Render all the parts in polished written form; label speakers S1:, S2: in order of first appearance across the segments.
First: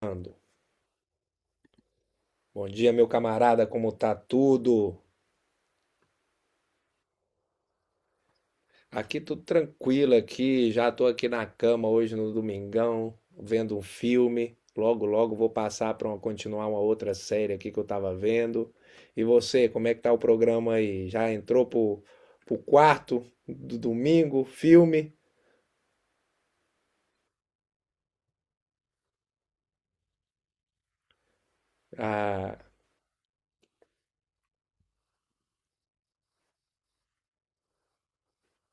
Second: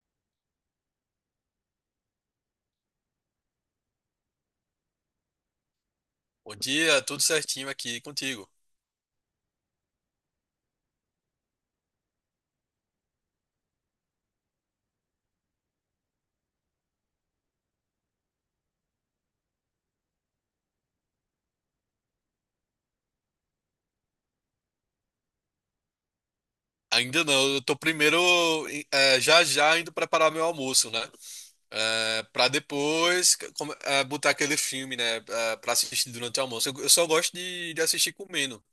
S1: Ando. Bom dia, meu camarada, como tá tudo?
S2: Bom dia, tudo certinho aqui contigo.
S1: Aqui tudo tranquilo aqui, já tô aqui na cama hoje no domingão, vendo um filme. Logo, logo vou passar para continuar uma outra série aqui que eu tava vendo. E você, como é que tá o programa aí? Já entrou pro quarto do domingo, filme?
S2: Ainda não, eu tô primeiro já já indo preparar meu almoço, né? Eh, Pra
S1: Ah,
S2: depois come- eh, Botar aquele filme, né? Pra assistir durante o almoço. Eu só gosto de assistir comendo.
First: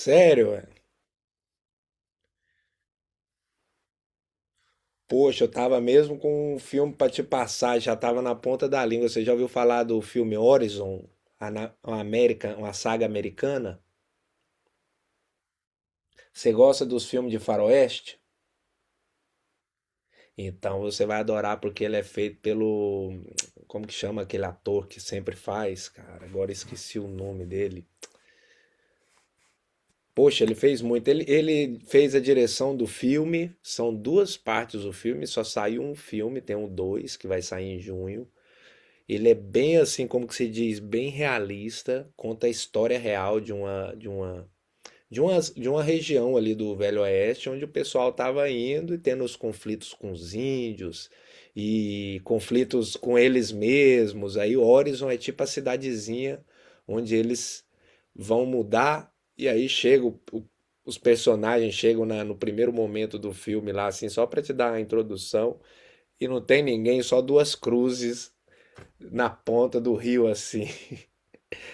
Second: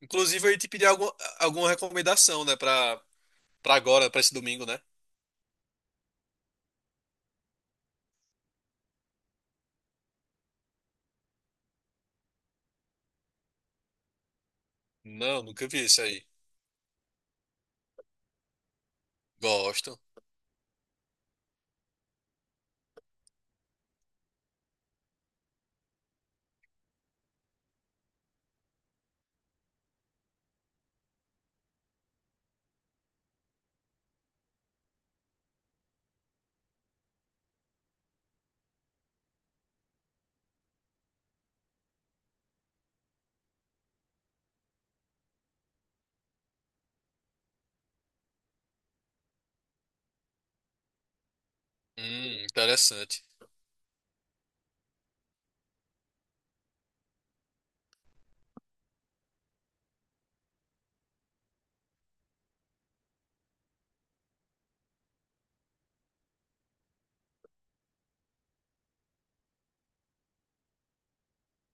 S2: Inclusive, eu ia te pedir alguma recomendação, né? Pra agora, pra esse domingo, né?
S1: Poxa, eu tava mesmo com um filme pra te passar, já tava na ponta da língua. Você já ouviu falar do filme Horizon, uma América, uma saga americana?
S2: Não, nunca vi isso aí.
S1: Você gosta dos filmes de faroeste?
S2: Gosto.
S1: Então você vai adorar porque ele é feito pelo, como que chama aquele ator que sempre faz, cara? Agora esqueci o nome dele. Poxa, ele fez muito. Ele fez a direção do filme. São duas partes do filme, só saiu um filme, tem um dois que vai sair em junho. Ele é bem assim, como que se diz, bem realista, conta a história real de uma região ali do Velho Oeste, onde o pessoal estava indo e tendo os conflitos com os índios e conflitos com
S2: Interessante.
S1: eles mesmos. Aí Horizon é tipo a cidadezinha onde eles vão mudar, e aí chega os personagens chegam no primeiro momento do filme lá assim, só para te dar a introdução, e não tem ninguém, só duas cruzes na ponta do rio assim.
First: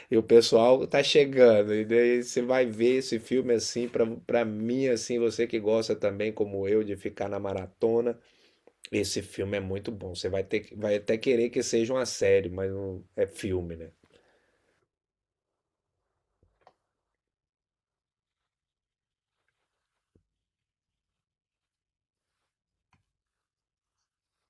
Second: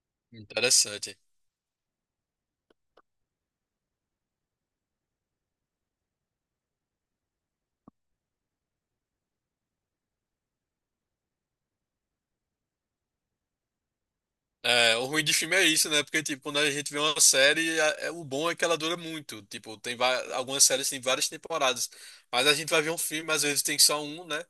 S1: E o pessoal tá
S2: Interessante.
S1: chegando. E daí você vai ver esse filme assim, para mim assim, você que gosta também como eu de ficar na maratona, esse filme é muito bom. Você vai até querer que seja uma série, mas não é filme, né?
S2: É, o ruim de filme é isso, né? Porque, tipo, quando a gente vê uma série, o bom é que ela dura muito. Tipo, algumas séries têm várias temporadas. Mas a gente vai ver um filme, às vezes tem só um, né?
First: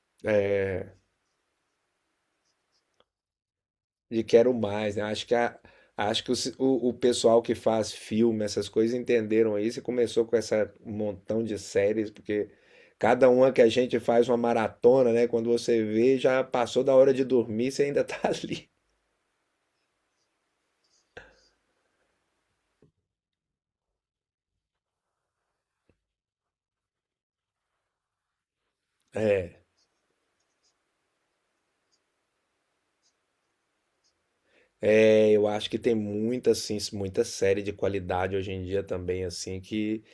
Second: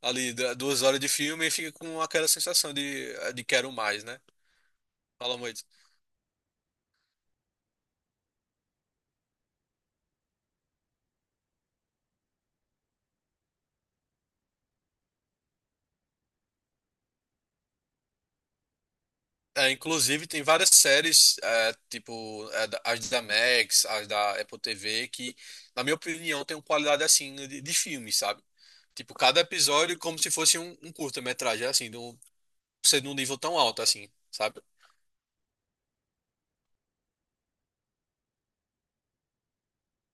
S2: Ali,
S1: É,
S2: duas horas de filme e fica com aquela sensação é, de quero mais, né?
S1: de quero mais, né?
S2: Fala muito.
S1: Acho que o pessoal que faz filme, essas coisas, entenderam isso e começou com essa um montão de séries, porque cada uma que a gente faz uma maratona, né? Quando você vê, já passou da hora de dormir, você ainda tá ali.
S2: É, inclusive, tem várias séries, as da Max, as da Apple TV, que, na minha opinião, tem uma qualidade assim de filme, sabe? Tipo, cada
S1: É.
S2: episódio é como se fosse um curta-metragem, assim, de um, ser de um nível tão alto, assim, sabe?
S1: É, eu acho que tem muita, assim, muita série de qualidade hoje em dia também, assim, que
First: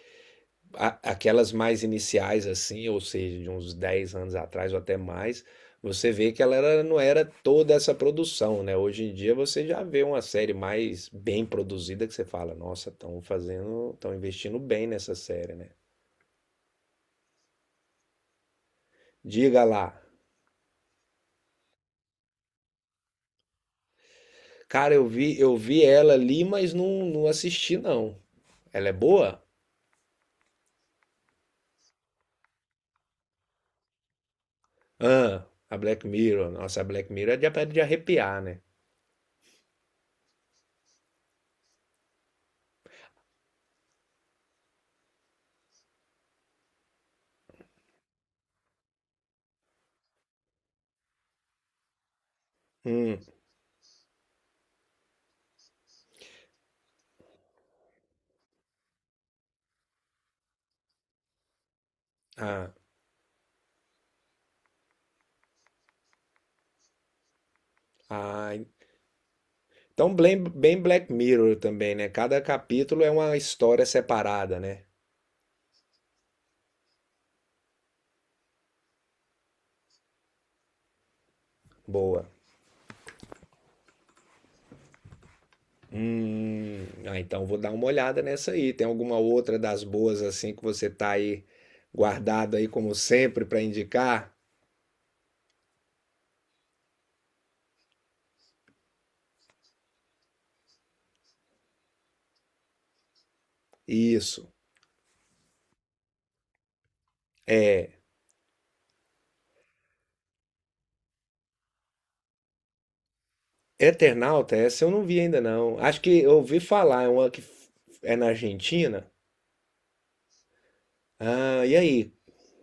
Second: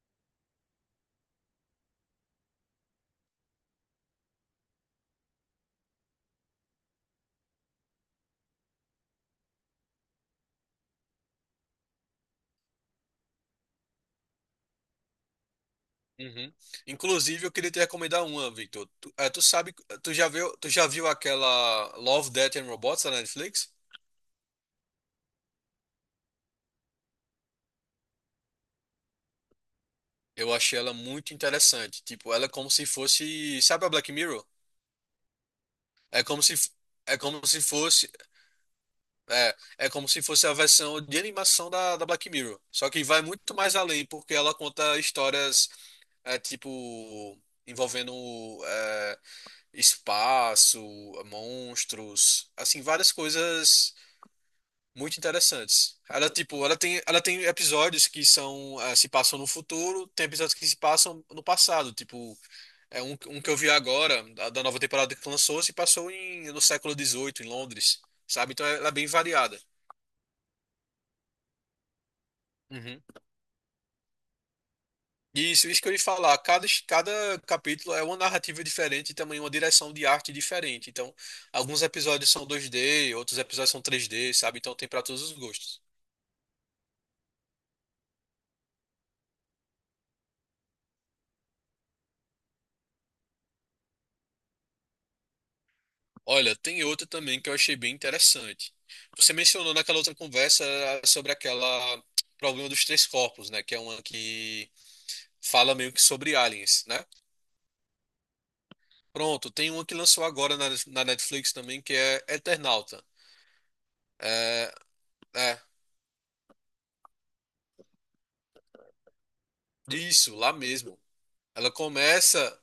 S1: Aquelas mais iniciais assim, ou seja, de uns 10 anos atrás ou até mais, você vê que não era toda essa produção, né? Hoje em dia você já vê uma série mais bem produzida que você fala, nossa, estão fazendo, estão investindo bem nessa série, né?
S2: Uhum. Inclusive, eu queria te recomendar uma, Victor. Tu, eh, tu
S1: Diga
S2: sabe,
S1: lá.
S2: tu já viu aquela Love, Death and Robots da Netflix?
S1: Cara, eu vi ela ali, mas não, não assisti não. Ela é boa?
S2: Eu achei ela muito interessante. Tipo, ela é como se fosse, sabe a Black Mirror?
S1: Ah, a Black
S2: É como
S1: Mirror.
S2: se,
S1: Nossa, a Black
S2: é
S1: Mirror é de,
S2: como se
S1: é de
S2: fosse
S1: arrepiar, né?
S2: É, é como se fosse a versão de animação da Black Mirror. Só que vai muito mais além, porque ela conta histórias, é, tipo, envolvendo é, espaço, monstros, assim, várias
S1: Hum,
S2: coisas muito interessantes. Ela tem episódios que são, é, se passam no futuro, tem episódios que se passam no passado, tipo,
S1: ah,
S2: é um que eu vi agora, da nova temporada que lançou, se passou em, no século XVIII, em Londres, sabe?
S1: ah,
S2: Então ela é bem variada.
S1: então, bem, bem Black Mirror também, né? Cada
S2: Uhum.
S1: capítulo é uma história separada, né?
S2: Isso que eu ia falar. Cada capítulo é uma narrativa diferente e também uma direção de arte diferente. Então, alguns
S1: Boa.
S2: episódios são 2D, outros episódios são 3D, sabe? Então tem para todos os gostos.
S1: Então vou dar uma olhada nessa aí. Tem alguma outra das boas assim que você tá aí guardado aí como sempre para indicar?
S2: Olha, tem outra também que eu achei bem interessante. Você mencionou naquela outra conversa sobre aquela problema dos três corpos, né? Que é uma
S1: Isso.
S2: que fala meio que sobre aliens, né?
S1: É,
S2: Pronto, tem uma que lançou agora na Netflix também que é Eternauta.
S1: Eternauta,
S2: É,
S1: essa eu não vi ainda
S2: é,
S1: não. Acho que eu ouvi falar, é uma que é na Argentina.
S2: isso, lá mesmo.
S1: Ah,
S2: Ela
S1: e aí?
S2: começa.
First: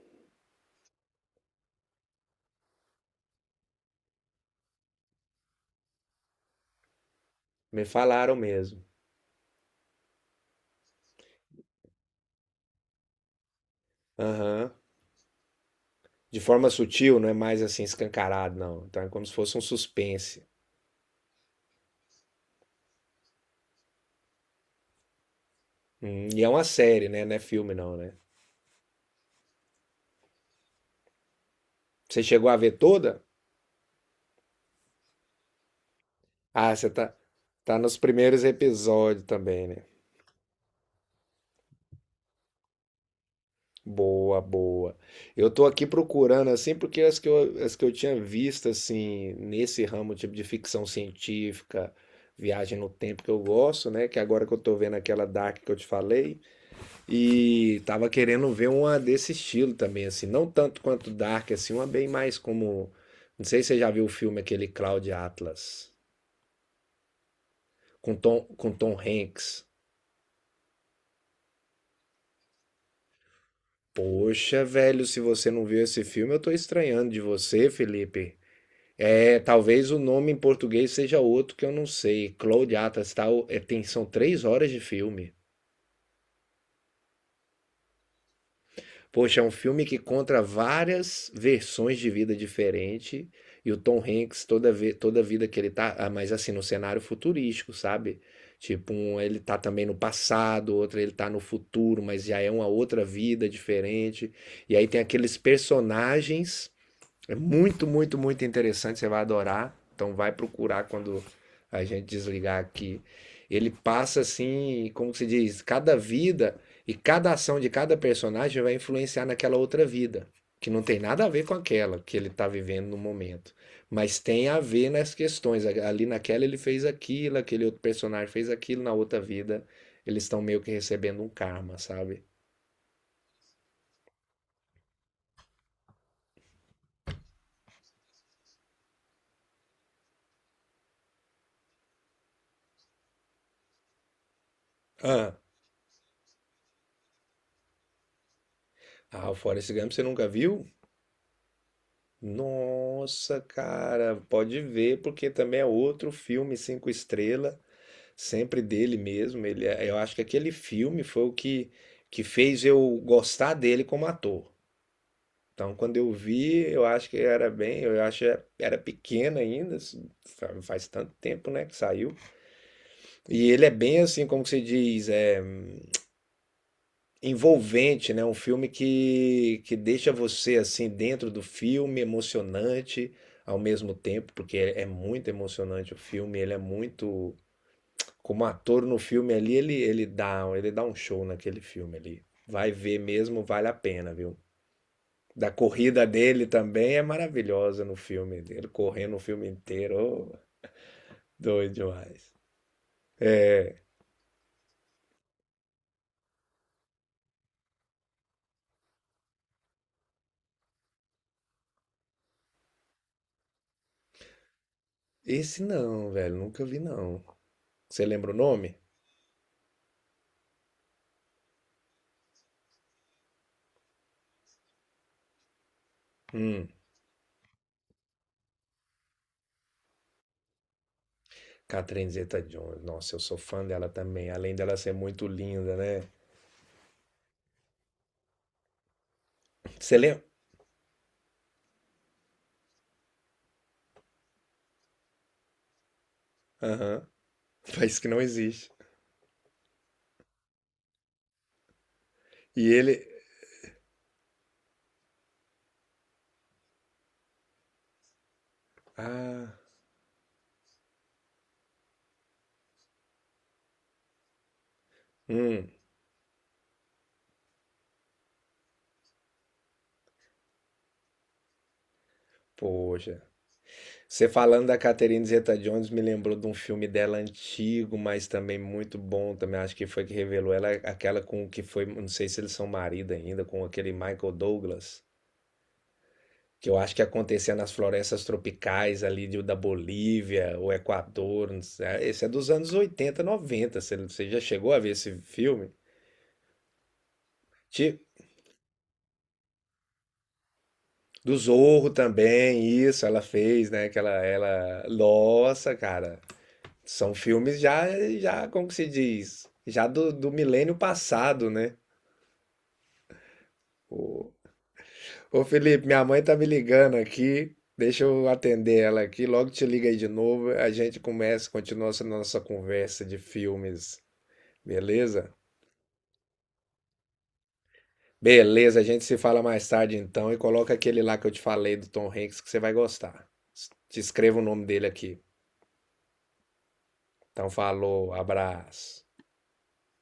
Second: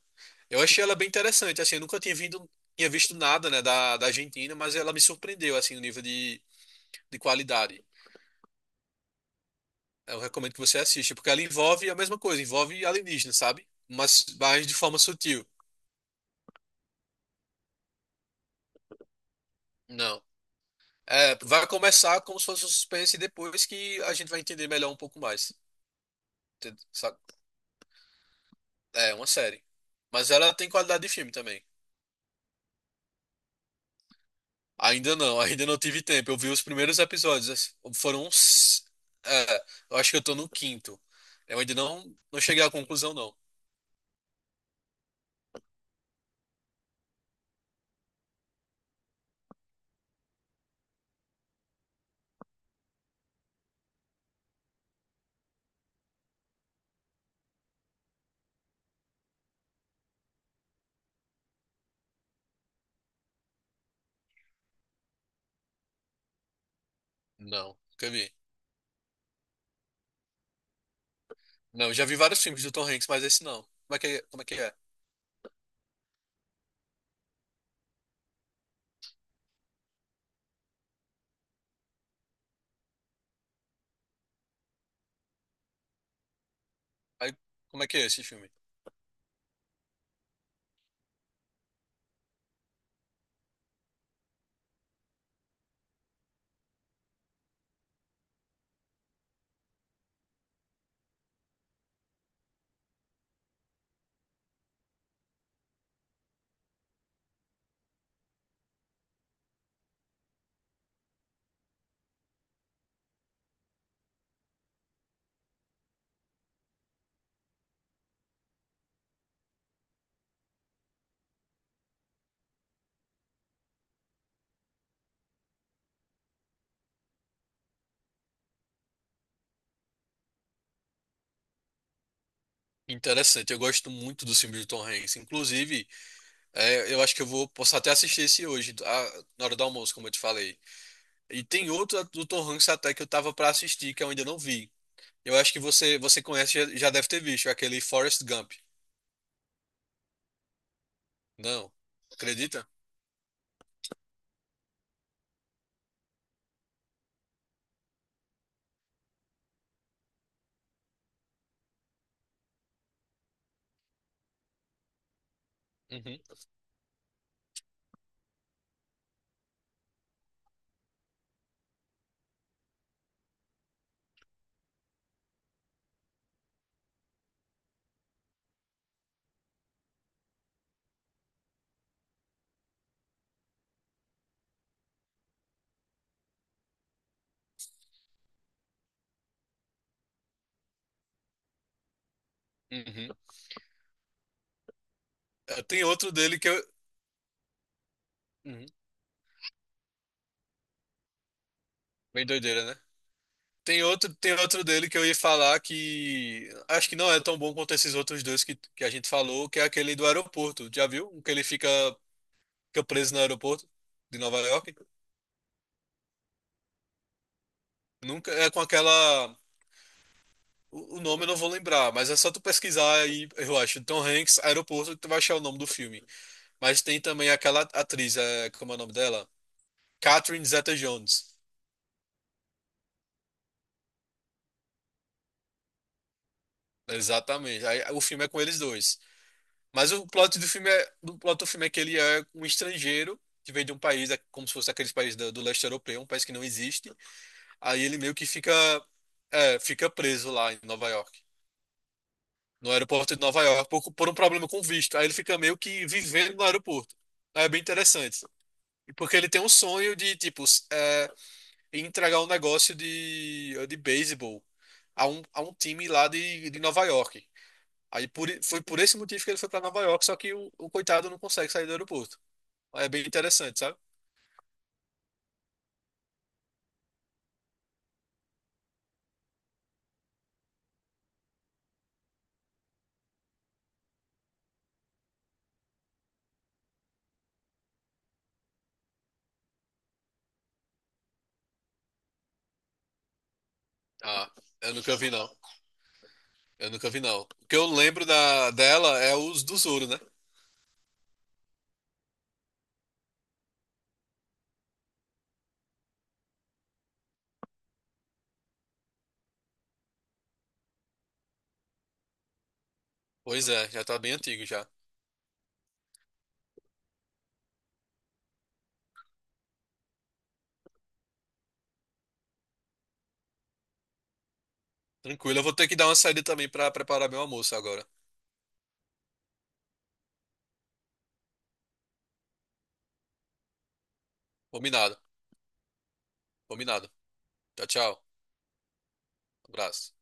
S2: Eu achei ela bem interessante, assim, eu nunca tinha vindo, tinha visto nada, né, da Argentina, mas ela me surpreendeu, assim, no nível de qualidade.
S1: Me falaram mesmo.
S2: Eu recomendo que você assista, porque ela envolve a mesma coisa, envolve alienígena, sabe? Mas
S1: Aham.
S2: de forma sutil.
S1: De forma sutil, não é mais assim escancarado, não. Então é como se fosse um
S2: Não.
S1: suspense.
S2: É, vai começar como se fosse um suspense e depois que a gente vai entender melhor um pouco mais.
S1: E é uma
S2: Entende?
S1: série, né? Não é filme, não, né?
S2: É uma série. Mas ela tem qualidade de filme também.
S1: Você chegou a ver toda?
S2: Ainda não tive tempo. Eu vi os
S1: Ah, você
S2: primeiros
S1: tá,
S2: episódios.
S1: tá nos
S2: Foram
S1: primeiros
S2: uns.
S1: episódios
S2: É,
S1: também, né?
S2: eu acho que eu tô no quinto. Eu ainda não, não cheguei à conclusão, não.
S1: Boa, boa. Eu tô aqui procurando, assim, porque as que eu tinha visto, assim, nesse ramo, tipo de ficção científica, viagem no tempo que eu gosto, né? Que agora que eu tô vendo aquela Dark que eu te falei, e tava querendo ver uma desse estilo também, assim, não tanto quanto Dark, assim, uma bem mais como. Não sei se você já viu o filme aquele Cloud Atlas,
S2: Não, nunca
S1: com
S2: vi.
S1: Tom, com Tom Hanks.
S2: Não, eu já vi vários filmes do Tom Hanks, mas esse não. Como é que é? Como é que
S1: Poxa,
S2: é?
S1: velho, se você não viu esse filme, eu tô estranhando de você, Felipe. É, talvez o nome em português seja outro que eu não sei. Cloud Atlas, tal, é, tem, são 3 horas de filme.
S2: Aí, como é que é esse filme?
S1: Poxa, é um filme que conta várias versões de vida diferente, e o Tom Hanks toda vez, toda vida que ele tá, mas assim, no cenário futurístico, sabe? Tipo, um, ele tá também no passado, outro ele tá no futuro, mas já é uma outra vida diferente. E aí tem aqueles personagens, é muito, muito, muito interessante. Você vai adorar. Então vai procurar quando a gente desligar aqui. Ele passa assim, como se diz, cada vida e cada ação de cada personagem vai influenciar naquela outra vida, que não tem nada a ver com aquela que ele está vivendo no momento, mas tem a ver nas questões. Ali naquela ele fez aquilo, aquele outro personagem fez aquilo, na outra vida eles estão meio que recebendo um karma, sabe?
S2: Interessante, eu gosto muito dos filmes do Tom Hanks. Inclusive, eu acho que eu vou posso até assistir esse hoje, na hora do almoço, como eu te falei. E tem outro do Tom Hanks até que eu tava pra assistir, que eu ainda não vi. Eu
S1: Ah,
S2: acho que você conhece, já deve ter visto, é aquele Forrest Gump.
S1: o Forrest Gump você nunca viu?
S2: Não. Acredita?
S1: Nossa, cara, pode ver, porque também é outro filme cinco estrela, sempre dele mesmo. Eu acho que aquele filme foi o que, que fez eu gostar dele como ator. Então, quando eu
S2: Uhum,
S1: vi, eu acho que era pequeno ainda, assim, faz tanto tempo, né, que saiu. E ele é bem assim, como que se diz, é envolvente, né? Um filme que deixa você assim dentro do filme, emocionante ao mesmo tempo, porque é muito emocionante o filme, ele é muito como ator no filme ali, ele dá um show naquele filme ali. Vai ver
S2: uhum.
S1: mesmo, vale a pena, viu? Da
S2: Tem
S1: corrida
S2: outro dele
S1: dele
S2: que eu.
S1: também é maravilhosa no filme
S2: Uhum.
S1: dele, correndo o filme inteiro, ô, doido
S2: Bem
S1: demais.
S2: doideira, né?
S1: É,
S2: Tem outro dele que eu ia falar que acho que não é tão bom quanto esses outros dois que a gente falou, que é aquele do aeroporto. Já viu? Um que ele fica, fica preso no aeroporto de Nova York.
S1: esse não, velho, nunca vi não. Você lembra
S2: Nunca
S1: o
S2: é com
S1: nome?
S2: aquela. O nome eu não vou lembrar, mas é só tu pesquisar aí, eu acho. Tom Hanks, aeroporto, que tu vai achar o nome do filme.
S1: Hum.
S2: Mas tem também aquela atriz, é, como é o nome dela? Catherine Zeta-Jones.
S1: Catherine Zeta-Jones, nossa, eu sou fã dela também, além dela ser muito linda, né?
S2: Exatamente. Aí, o filme é com eles dois. Mas
S1: Você
S2: o
S1: lembra?
S2: plot do filme é, do plot do filme é que ele é um estrangeiro que vem de um país, é como se fosse aqueles países do leste europeu, um país que não existe.
S1: Aham,
S2: Aí
S1: país
S2: ele
S1: que
S2: meio
S1: não
S2: que fica,
S1: existe.
S2: é, fica preso lá em Nova York,
S1: E
S2: no
S1: ele.
S2: aeroporto de Nova York, por um problema com visto. Aí ele fica meio que vivendo no aeroporto. Aí é bem interessante. E porque ele tem um
S1: Ah,
S2: sonho de, tipo, entregar um negócio de beisebol a um
S1: hum,
S2: time lá de Nova York. Aí foi por esse motivo que ele foi pra Nova York, só que o coitado não consegue sair do aeroporto. É bem
S1: poxa.
S2: interessante, sabe?
S1: Você falando da Catherine Zeta-Jones me lembrou de um filme dela antigo, mas também muito bom. Também acho que foi que revelou ela, aquela com o que foi, não sei se eles são marido ainda, com aquele Michael Douglas. Que eu acho que acontecia nas florestas tropicais ali da Bolívia, o Equador, não sei. É, esse é dos anos 80 90. Você
S2: Ah,
S1: já chegou
S2: eu
S1: a ver
S2: nunca vi
S1: esse
S2: não.
S1: filme?
S2: Eu nunca vi não. O que eu
S1: Ti-
S2: lembro da dela é os do Zoro, né?
S1: Do Zorro também, isso, ela fez, né? Que ela... Nossa, cara. São filmes já, já, como que se diz? Já do milênio passado, né?
S2: Pois é, já tá bem
S1: Ô,
S2: antigo já.
S1: ô Felipe, minha mãe tá me ligando aqui. Deixa eu atender ela aqui. Logo te liga aí de novo. A gente começa, continua essa nossa conversa de filmes. Beleza?
S2: Tranquilo, eu vou ter que dar uma saída também pra preparar meu almoço agora.
S1: Beleza, a gente se fala mais tarde então e coloca aquele lá que eu te falei do Tom Hanks que você vai gostar. Te escrevo o nome dele
S2: Combinado,
S1: aqui.
S2: combinado.
S1: Então
S2: Tchau, tchau.
S1: falou, abraço.
S2: Abraço.